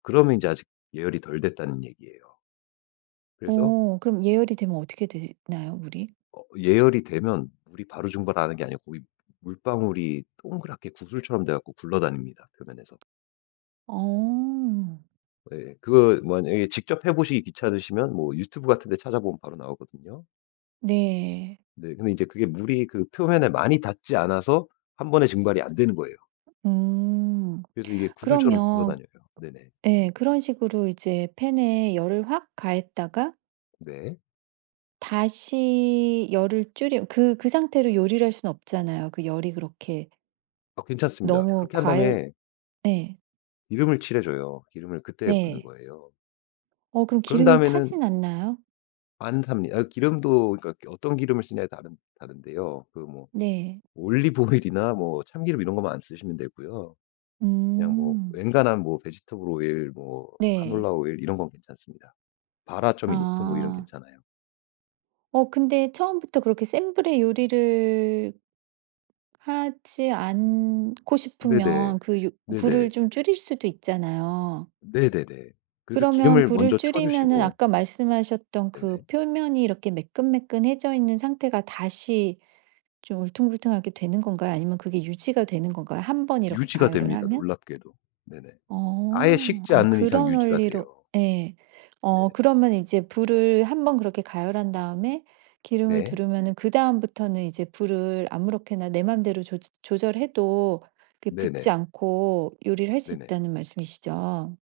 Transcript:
그러면 이제 아직 예열이 덜 됐다는 얘기예요. 그래서 어 그럼 예열이 되면 어떻게 되나요? 물이? 어 예열이 되면 물이 바로 증발하는 게 아니고 고기 물방울이 동그랗게 구슬처럼 돼갖고 굴러다닙니다 표면에서. 어. 예예. 그거 만약에 직접 해보시기 귀찮으시면 뭐 유튜브 같은 데 찾아보면 바로 나오거든요. 네. 네. 근데 이제 그게 물이 그 표면에 많이 닿지 않아서 1 번에 증발이 안 되는 거예요. 음 그래서 이게 구슬처럼 그러면 굴러다녀요. 네네. 예. 그런 식으로 이제 팬에 열을 확 가했다가 네. 다시 열을 줄여 그 그 상태로 요리를 할 수는 없잖아요. 그 열이 그렇게 어 괜찮습니다. 너무 그렇게 한 과열 다음에 네. 기름을 칠해줘요. 기름을 그때 붓는 네. 거예요. 어 그럼 그런 기름이 다음에는 타지는 않나요? 안탑니 어 기름도 그니까 어떤 기름을 쓰느냐에 다른 다른데요. 그 뭐 네. 올리브 오일이나 뭐 참기름 이런 것만 안 쓰시면 되고요. 그냥 뭐 음. 엔간한 뭐 베지터블 오일, 뭐 네. 카놀라 오일 이런 건 괜찮습니다. 발화점이 높은 오일은 아. 괜찮아요. 어 근데 처음부터 그렇게 센 불의 요리를 하지 않고 네네. 싶으면 그 유 불을 네네. 좀 줄일 수도 있잖아요. 네네네. 그래서 그러면 기름을 불을 먼저 줄이면은 쳐주시고 아까 말씀하셨던 그 네네. 표면이 이렇게 매끈매끈해져 있는 상태가 다시 좀 울퉁불퉁하게 되는 건가요? 아니면 그게 유지가 되는 건가요? 1 번 이렇게 유지가 가열을 됩니다 하면? 놀랍게도. 네네. 아예 어 식지 아 않는 이상 그런 유지가 원리로 돼요. 예. 어 네네. 그러면 이제 불을 1 번 그렇게 가열한 다음에 기름을 네. 두르면은 그다음부터는 이제 불을 아무렇게나 내 맘대로 조저 조절해도 그 붙지 네네. 않고 요리를 할 수 네네. 있다는 말씀이시죠?